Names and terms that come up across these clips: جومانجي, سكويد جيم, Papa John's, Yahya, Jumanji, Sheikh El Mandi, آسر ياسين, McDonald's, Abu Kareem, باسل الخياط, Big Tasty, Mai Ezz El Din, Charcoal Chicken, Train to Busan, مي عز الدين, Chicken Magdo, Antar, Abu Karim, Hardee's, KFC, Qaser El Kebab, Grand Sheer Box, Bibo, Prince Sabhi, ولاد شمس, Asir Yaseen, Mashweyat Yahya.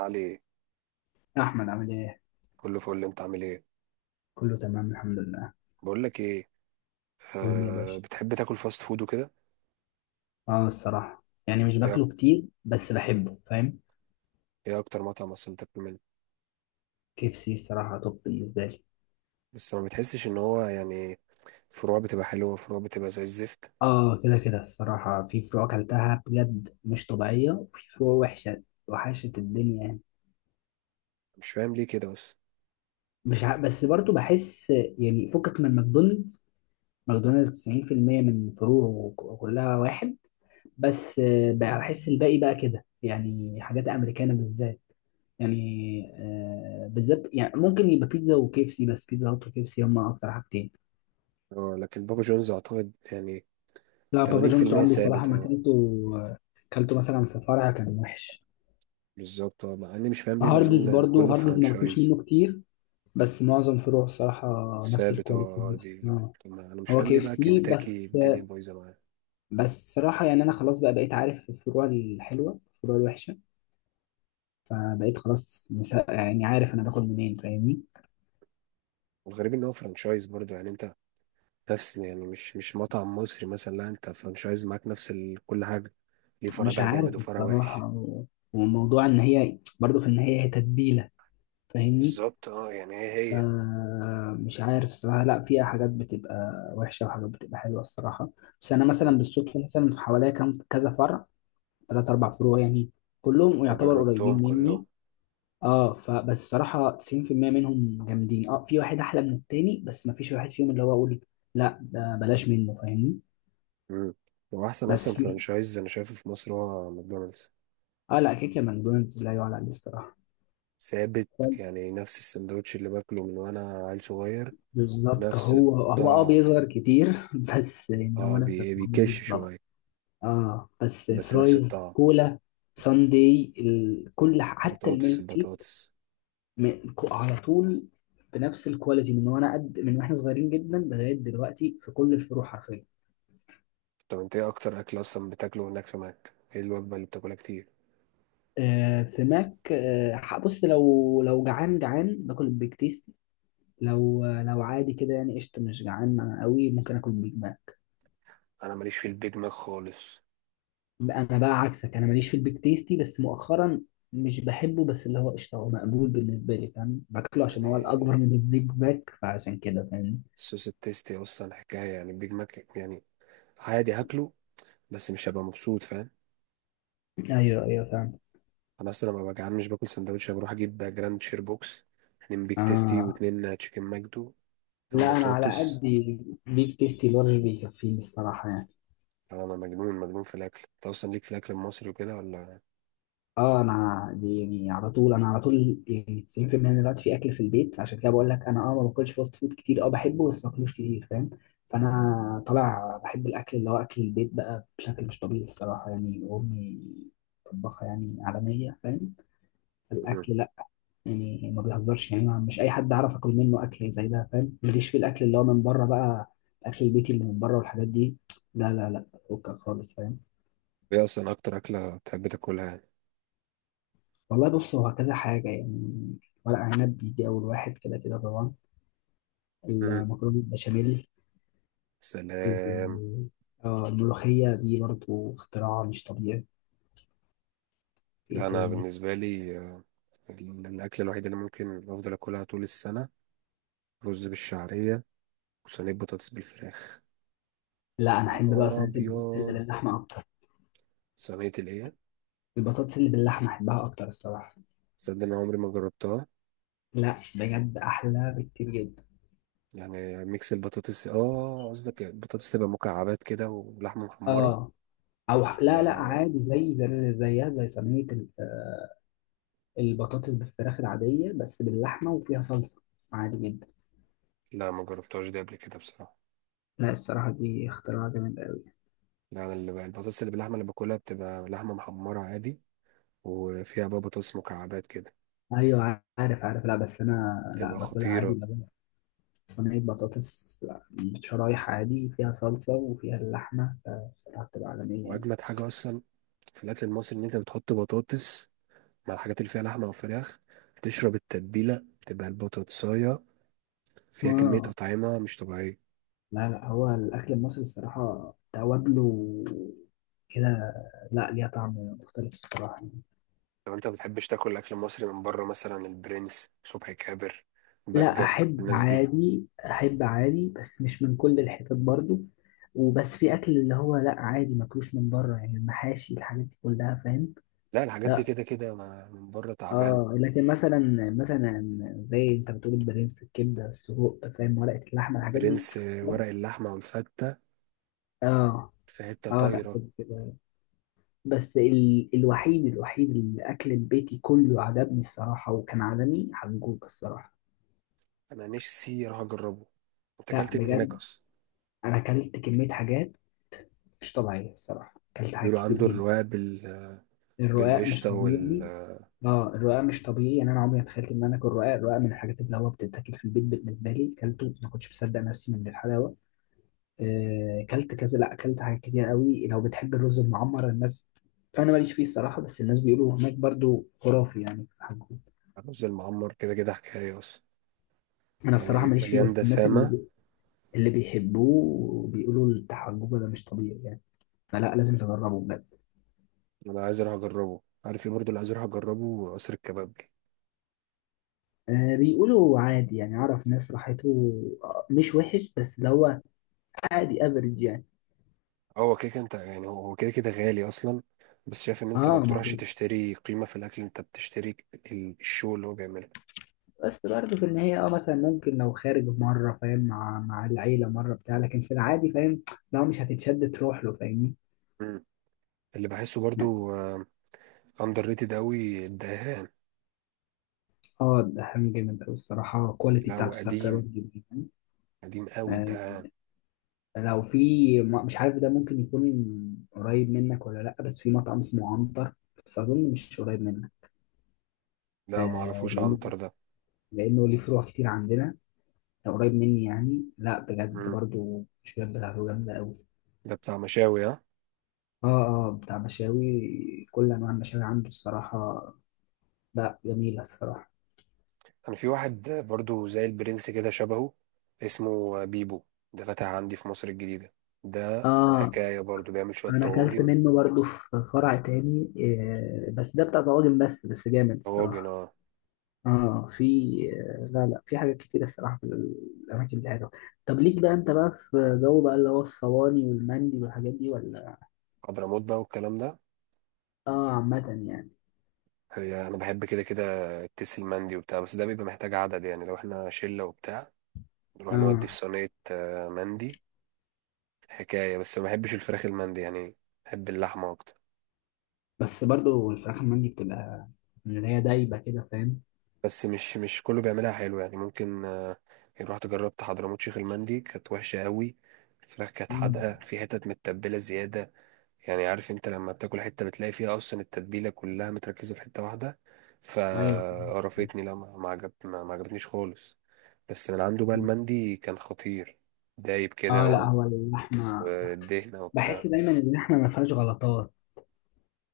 علي، يا احمد عامل ايه؟ كله فل. انت عامل ايه؟ كله تمام الحمد لله. بقول لك ايه، قول لي يا آه باشا. بتحب تاكل فاست فود وكده؟ اه، الصراحه يعني مش ايه أك- باكله كتير، بس بحبه فاهم. ايه اكتر مطعم اصلا بتاكل منه؟ كي اف سي الصراحه توب بالنسبه لي. بس ما بتحسش ان هو يعني فروع بتبقى حلوه وفروع بتبقى زي الزفت. اه كده كده الصراحه، في فروع اكلتها بجد مش طبيعيه، وفي فروع وحشه وحشه الدنيا يعني. مش فاهم ليه كده بس. مش ع... بس برضو بحس يعني، فكك من ماكدونالدز 90% من فروعه كلها واحد. بس بقى بحس الباقي بقى كده، يعني حاجات امريكانه بالذات يعني. بالذات يعني ممكن يبقى بيتزا وكيف سي، بس بيتزا هات وكيف سي هما اكتر حاجتين. اه لكن بابا جونز اعتقد يعني لا بابا جونز 80% عمري صراحه ثابت ما اه. كلته. آه، كلته مثلا في فرع كان وحش. بالظبط اه، مع اني مش فاهم ليه مع هارديز ان برضو، كله هارديز ما باكلش فرانشايز. منه كتير، بس معظم فروع الصراحه نفس ثابت الكواليتي. اه ار بس دي. طب ما انا مش هو فاهم ليه كيف بقى سي كنتاكي بس. الدنيا بايظه معاه. بس صراحه يعني انا خلاص بقى بقيت عارف الفروع الحلوه الفروع الوحشه، فبقيت خلاص يعني عارف انا باكل منين فاهمني. والغريب ان هو فرانشايز برضه، يعني انت نفس، يعني مش مطعم مصري مثلا، لا انت فرانشايز معاك نفس ال... كل حاجة. ليه فرع مش بقى عارف جامد وفرع الصراحة وحش؟ وموضوع إن هي برضه في النهاية هي تتبيلة، فاهمني؟ بالظبط اه. يعني هي هي. مش عارف الصراحة، لا فيها حاجات بتبقى وحشة وحاجات بتبقى حلوة الصراحة. بس أنا مثلا مم. بالصدفة، مثلا في حواليا كام كذا فرع، تلات أربع فروع يعني، كلهم يعتبر فجربتهم قريبين كلهم. مني. اه فبس الصراحة 90% منهم جامدين، اه في واحد أحلى من التاني، بس مفيش واحد فيهم اللي هو أقول لا ده بلاش منه، فاهمني؟ مم. واحسن بس اصلا في، فرانشايز انا شايفه في مصر هو ماكدونالدز. اه لا كيكة ماكدونالدز لا يعلى عليه الصراحة. ثابت. يعني نفس السندوتش اللي باكله من وانا عيل صغير. بالظبط، نفس هو هو اه الطعم. بيظهر كتير بس يعني اه هو نفس التعامل بيكش بالظبط. شوية. اه بس بس نفس فرايز الطعم. كولا ساندي كل حتى بطاطس الميلك شيك، البطاطس. على طول بنفس الكواليتي، من وانا قد، من واحنا صغيرين جدا لغايه دلوقتي في كل الفروع حرفيا. طب انت ايه اكتر اكل اصلا بتاكله هناك في ماك؟ ايه الوجبة اللي بتاكلها كتير؟ آه في ماك، آه بص لو جعان جعان باكل البيك تيستي، لو عادي كده يعني قشطه مش جعان قوي ممكن اكل بيج. انا ماليش في البيج ماك خالص. انا بقى عكسك، انا ماليش في البيك تيستي بس مؤخرا، مش بحبه، بس اللي هو قشطه هو مقبول بالنسبه لي فاهم، باكله عشان هو الاكبر يعني من البيج باك فعشان كده فاهم. الصوص التيستي اصلا حكايه، يعني البيج ماك يعني عادي هاكله، بس مش هبقى مبسوط، فاهم. ايوه فاهم. انا اصلا لما ببقى جعان مش باكل سندوتش، أنا بروح اجيب جراند شير بوكس، اتنين بيج تيستي اه واتنين تشيكن ماجدو، اتنين لا انا على قد، بطاطس. بيك تيستي لارج بيكفيني الصراحه يعني. أنا مجنون مجنون في الاكل. انت اصلا ليك في الاكل المصري وكده ولا؟ اه انا دي يعني على طول، انا على طول يعني 90% من الوقت في اكل في البيت، عشان كده بقول لك انا اه ما باكلش فاست فود كتير، اه بحبه بس ما باكلوش كتير فاهم. فانا طالع بحب الاكل اللي هو اكل البيت بقى بشكل مش طبيعي الصراحه يعني، امي طباخه يعني عالميه فاهم، مم. الاكل لا يعني ما بيهزرش يعني، مش اي حد عارف اكل منه اكل زي ده فاهم، ماليش في الاكل اللي هو من بره بقى، الاكل البيتي اللي من بره والحاجات دي لا لا لا، فكك خالص فاهم. ايه اصلا اكتر اكله بتحب تاكلها يعني؟ والله بص هو كذا حاجة يعني، ورق عنب بيجي أول واحد كده كده طبعا، مم. المكرونة البشاميل سلام. ال- الملوخية دي برضو اختراع مش طبيعي. في إيه لا انا تاني؟ بالنسبه لي، الاكل الوحيد اللي ممكن افضل اكلها طول السنه، رز بالشعريه وصينيه بطاطس بالفراخ. لا أنا يا أحب بقى نهار صينية البطاطس اللي ابيض، باللحمة أكتر، صينيه الايه؟ البطاطس اللي باللحمة أحبها أكتر الصراحة. تصدق ان عمري ما جربتها. لا بجد أحلى بكتير جدا. يعني ميكس البطاطس، اه قصدك البطاطس تبقى مكعبات كده ولحمه محمره. آه، أو لا لا سلام. عادي زي زي زيها، زي صينية البطاطس بالفراخ العادية، بس باللحمة وفيها صلصة، عادي جدا. لا ما جربتهاش دي قبل كده بصراحه. لا الصراحة دي اختراع جامد أوي. لا انا اللي بقى البطاطس اللي باللحمه اللي باكلها بتبقى لحمه محمره عادي، وفيها بقى بطاطس مكعبات كده، ايوه عارف لا بس انا، لا بتبقى باكلها عادي خطيره. اللي هو صينيه بطاطس شرايح عادي فيها صلصه وفيها اللحمه، فبصراحه بتبقى عالميه يعني. واجمد حاجه اصلا في الاكل المصري ان انت بتحط بطاطس مع الحاجات اللي فيها لحمه او فراخ، تشرب التتبيله، تبقى البطاطسايه فيها كميه اه اطعمه مش طبيعيه. لا لا، هو الاكل المصري الصراحه توابله كده، لا ليها طعم مختلف الصراحه يعني. لو انت بتحبش تاكل اكل مصري من بره، مثلا البرنس، صبحي كابر، لا بجة، احب الناس دي. عادي، احب عادي بس مش من كل الحتت برضو، وبس في اكل اللي هو لا عادي ماكلوش من بره، يعني المحاشي الحاجات دي كلها فاهم. لا الحاجات دي كده كده من بره تعبانة. اه لكن مثلا، مثلا زي انت بتقول البرنس، الكبده السجق فاهم، ورقه اللحمه الحاجات دي. برنس، ورق اللحمة والفتة، اه في حتة اه لا طايرة. كده كده، بس الوحيد اللي اكل البيتي كله عجبني الصراحه وكان عالمي حجوج الصراحه. انا نفسي اروح اجربه. انت لا اكلت إيه من هناك بجد اصلا؟ انا اكلت كميه حاجات مش طبيعيه الصراحه، اكلت حاجات بيقولوا كتير عنده جدا. الرواق الرقاق مش بالقشطة طبيعي. والرز. اه الرقاق مش طبيعي يعني، انا عمري ما تخيلت ان انا اكل رقاق، الرقاق من الحاجات اللي هو بتتاكل في البيت بالنسبه لي، اكلته ما كنتش مصدق نفسي من الحلاوه. اكلت كذا، لا اكلت حاجات كتير قوي. لو بتحب الرز المعمر، الناس انا ماليش فيه الصراحه، بس الناس بيقولوا هناك برضو خرافي يعني في حجوجه. المعمر كده كده حكاية اصلا. انا الصراحه يعني ماليش فيه، مليان بس الناس اللي دسامة. اللي بيحبوه بيقولوا بتاع حجوجه ده مش طبيعي يعني، فلا لازم تجربه بجد. انا عايز اروح اجربه. عارف ايه برضه اللي عايز اروح اجربه؟ قصر الكباب. آه بيقولوا عادي يعني، اعرف ناس راحته، مش وحش، بس اللي هو عادي افريج يعني. هو كده كده انت، يعني هو كده كده غالي اصلا، بس شايف ان انت ما اه بتروحش معقول. تشتري قيمة في الاكل، انت بتشتري الشو اللي هو بيعمله. بس برضه في النهاية اه مثلا ممكن لو خارج مرة فاهم، مع العيلة مرة بتاع، لكن في العادي فاهم لو مش هتتشد تروح له فاهمني. مم. اللي بحسه برضو اندر ريتد قوي الدهان. اه ده حامي جامد أوي الصراحة، الكواليتي لا هو بتاعته ثابتة قديم، برضه جدا. قديم قوي آه، الدهان. لو في، مش عارف ده ممكن يكون قريب منك ولا لأ، بس في مطعم اسمه عنتر، بس أظن مش قريب منك. لا ما اعرفوش لأنه عنتر ده. ليه فروع كتير عندنا، لو قريب مني يعني، لأ بجد مم. برضه الشباب بتاعته جامدة أوي. ده بتاع مشاوي ها. اه اه بتاع مشاوي، كل أنواع المشاوي عنده الصراحة، لأ جميلة الصراحة. انا في واحد، برضو زي البرنس كده شبهه، اسمه بيبو. ده فتح عندي في مصر الجديدة. ده اه حكاية برضو، بيعمل شوية انا اكلت طواجن. منه برضو في فرع تاني، بس ده بتاع طواجن بس، بس جامد طواجن الصراحه. اه. اه في، لا لا في حاجات كتير الصراحه، في الاماكن دي حلوه. طب ليك بقى انت بقى في جو بقى اللي هو الصواني والمندي والحاجات دي ولا؟ حضرموت بقى والكلام ده. اه عامه يعني. هي انا بحب كده كده التيس المندي وبتاع، بس ده بيبقى محتاج عدد. يعني لو احنا شله وبتاع نروح نودي في اه صينيه مندي حكايه. بس ما بحبش الفراخ المندي يعني، بحب اللحمه اكتر. بس برضو الفراخ المندي بتبقى من اللي هي دايبه كده فاهم. بس مش كله بيعملها حلو. يعني ممكن، يعني رحت جربت حضرموت شيخ المندي، كانت وحشه قوي. الفراخ كانت مم. حادقه، في حتت متبله زياده. يعني عارف انت لما بتاكل حتة بتلاقي فيها اصلا التتبيلة كلها متركزة في حتة واحدة، ايوه. فقرفتني. لا ما عجبتنيش خالص. بس من عنده بقى مم. المندي كان خطير، دايب كده اه لا هو اللحمه، والدهنة وبتاع. بحس دايما ان اللحمه ما فيهاش غلطات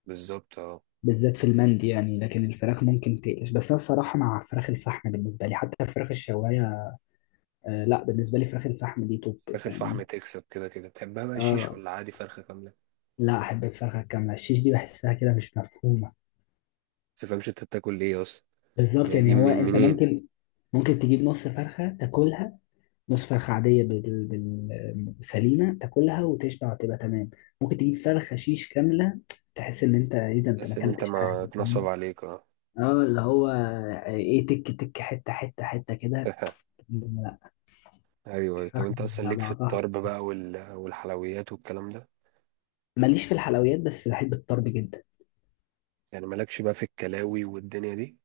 بالظبط اه. بالذات في المندي يعني، لكن الفراخ ممكن تقلش، بس انا الصراحه مع فراخ الفحم بالنسبه لي، حتى الفراخ الشوايه، آه لا بالنسبه لي فراخ الفحم دي توب. فراخ الفحم فاهمني، تكسب كده كده. بتحبها بقى شيش اه ولا عادي فرخة كاملة؟ لا احب الفرخه الكامله، الشيش دي بحسها كده مش مفهومه. بس متفهمش انت بتاكل ايه اصلا. بالظبط يعني يعني، دي هو من انت منين؟ ممكن، ممكن تجيب نص فرخه تاكلها، نص فرخه عاديه سليمه تاكلها وتشبع وتبقى تمام، ممكن تجيب فرخه شيش كامله تحس ان انت ايه ده، انت ما بس ان انت اكلتش حاجه ما اتنصب فاهم. عليك اه. اه اللي هو ايه، تك تك حته حته كده. لا ايوه. طب الفرخه انت اصلا على ليك في بعضها. الطرب بقى والحلويات والكلام ده؟ ماليش في الحلويات بس بحب الطرب جدا. يعني مالكش بقى في الكلاوي والدنيا دي؟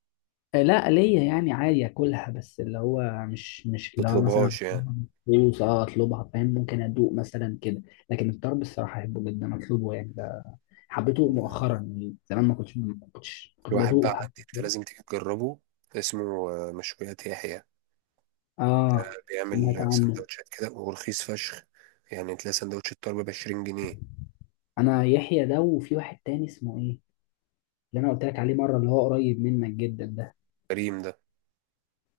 لا ليا يعني عادي اكلها، بس اللي هو مش اللي هو مثلا تطلبهاش يعني. فلوس، اه اطلبها فاهم، ممكن ادوق مثلا كده، لكن الطرب الصراحه احبه جدا اطلبه يعني، ده حبيته ده مؤخرا يعني، زمان ما في كنتش واحد بقى بدوقه عندي، حتى انت فاهم؟ لازم تيجي تجربه، اسمه مشويات يحيى. اه بيعمل سمعت عنه. سندوتشات كده ورخيص فشخ. يعني تلاقي سندوتش الطرب ب 20 جنيه. انا يحيى ده، وفي واحد تاني اسمه ايه، اللي انا قلت لك عليه مره اللي هو قريب منك جدا ده، كريم ده.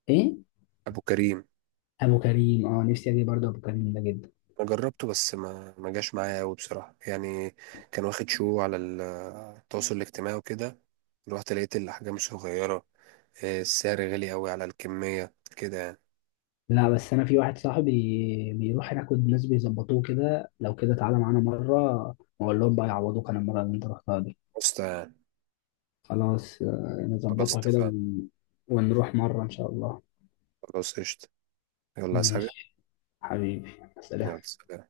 ايه، ابو كريم. ابو كريم. اه نفسي اجي برضه ابو كريم ده جدا. انا جربته بس ما جاش معايا قوي بصراحه يعني. كان واخد شو على التواصل الاجتماعي وكده. رحت لقيت الاحجام صغيره، السعر غالي قوي على الكميه كده يعني. لا بس انا في واحد صاحبي بيروح هناك والناس بيظبطوه كده، لو كده تعالى معانا مره واقول لهم بقى يعوضوك عن المره اللي انت رحتها دي. بس. خلاص خلاص نظبطها كده اتفقنا. ونروح مره ان شاء الله. خلاص قشطه. يلا، عايز حاجه؟ ماشي حبيبي، سلام. يلا سلام.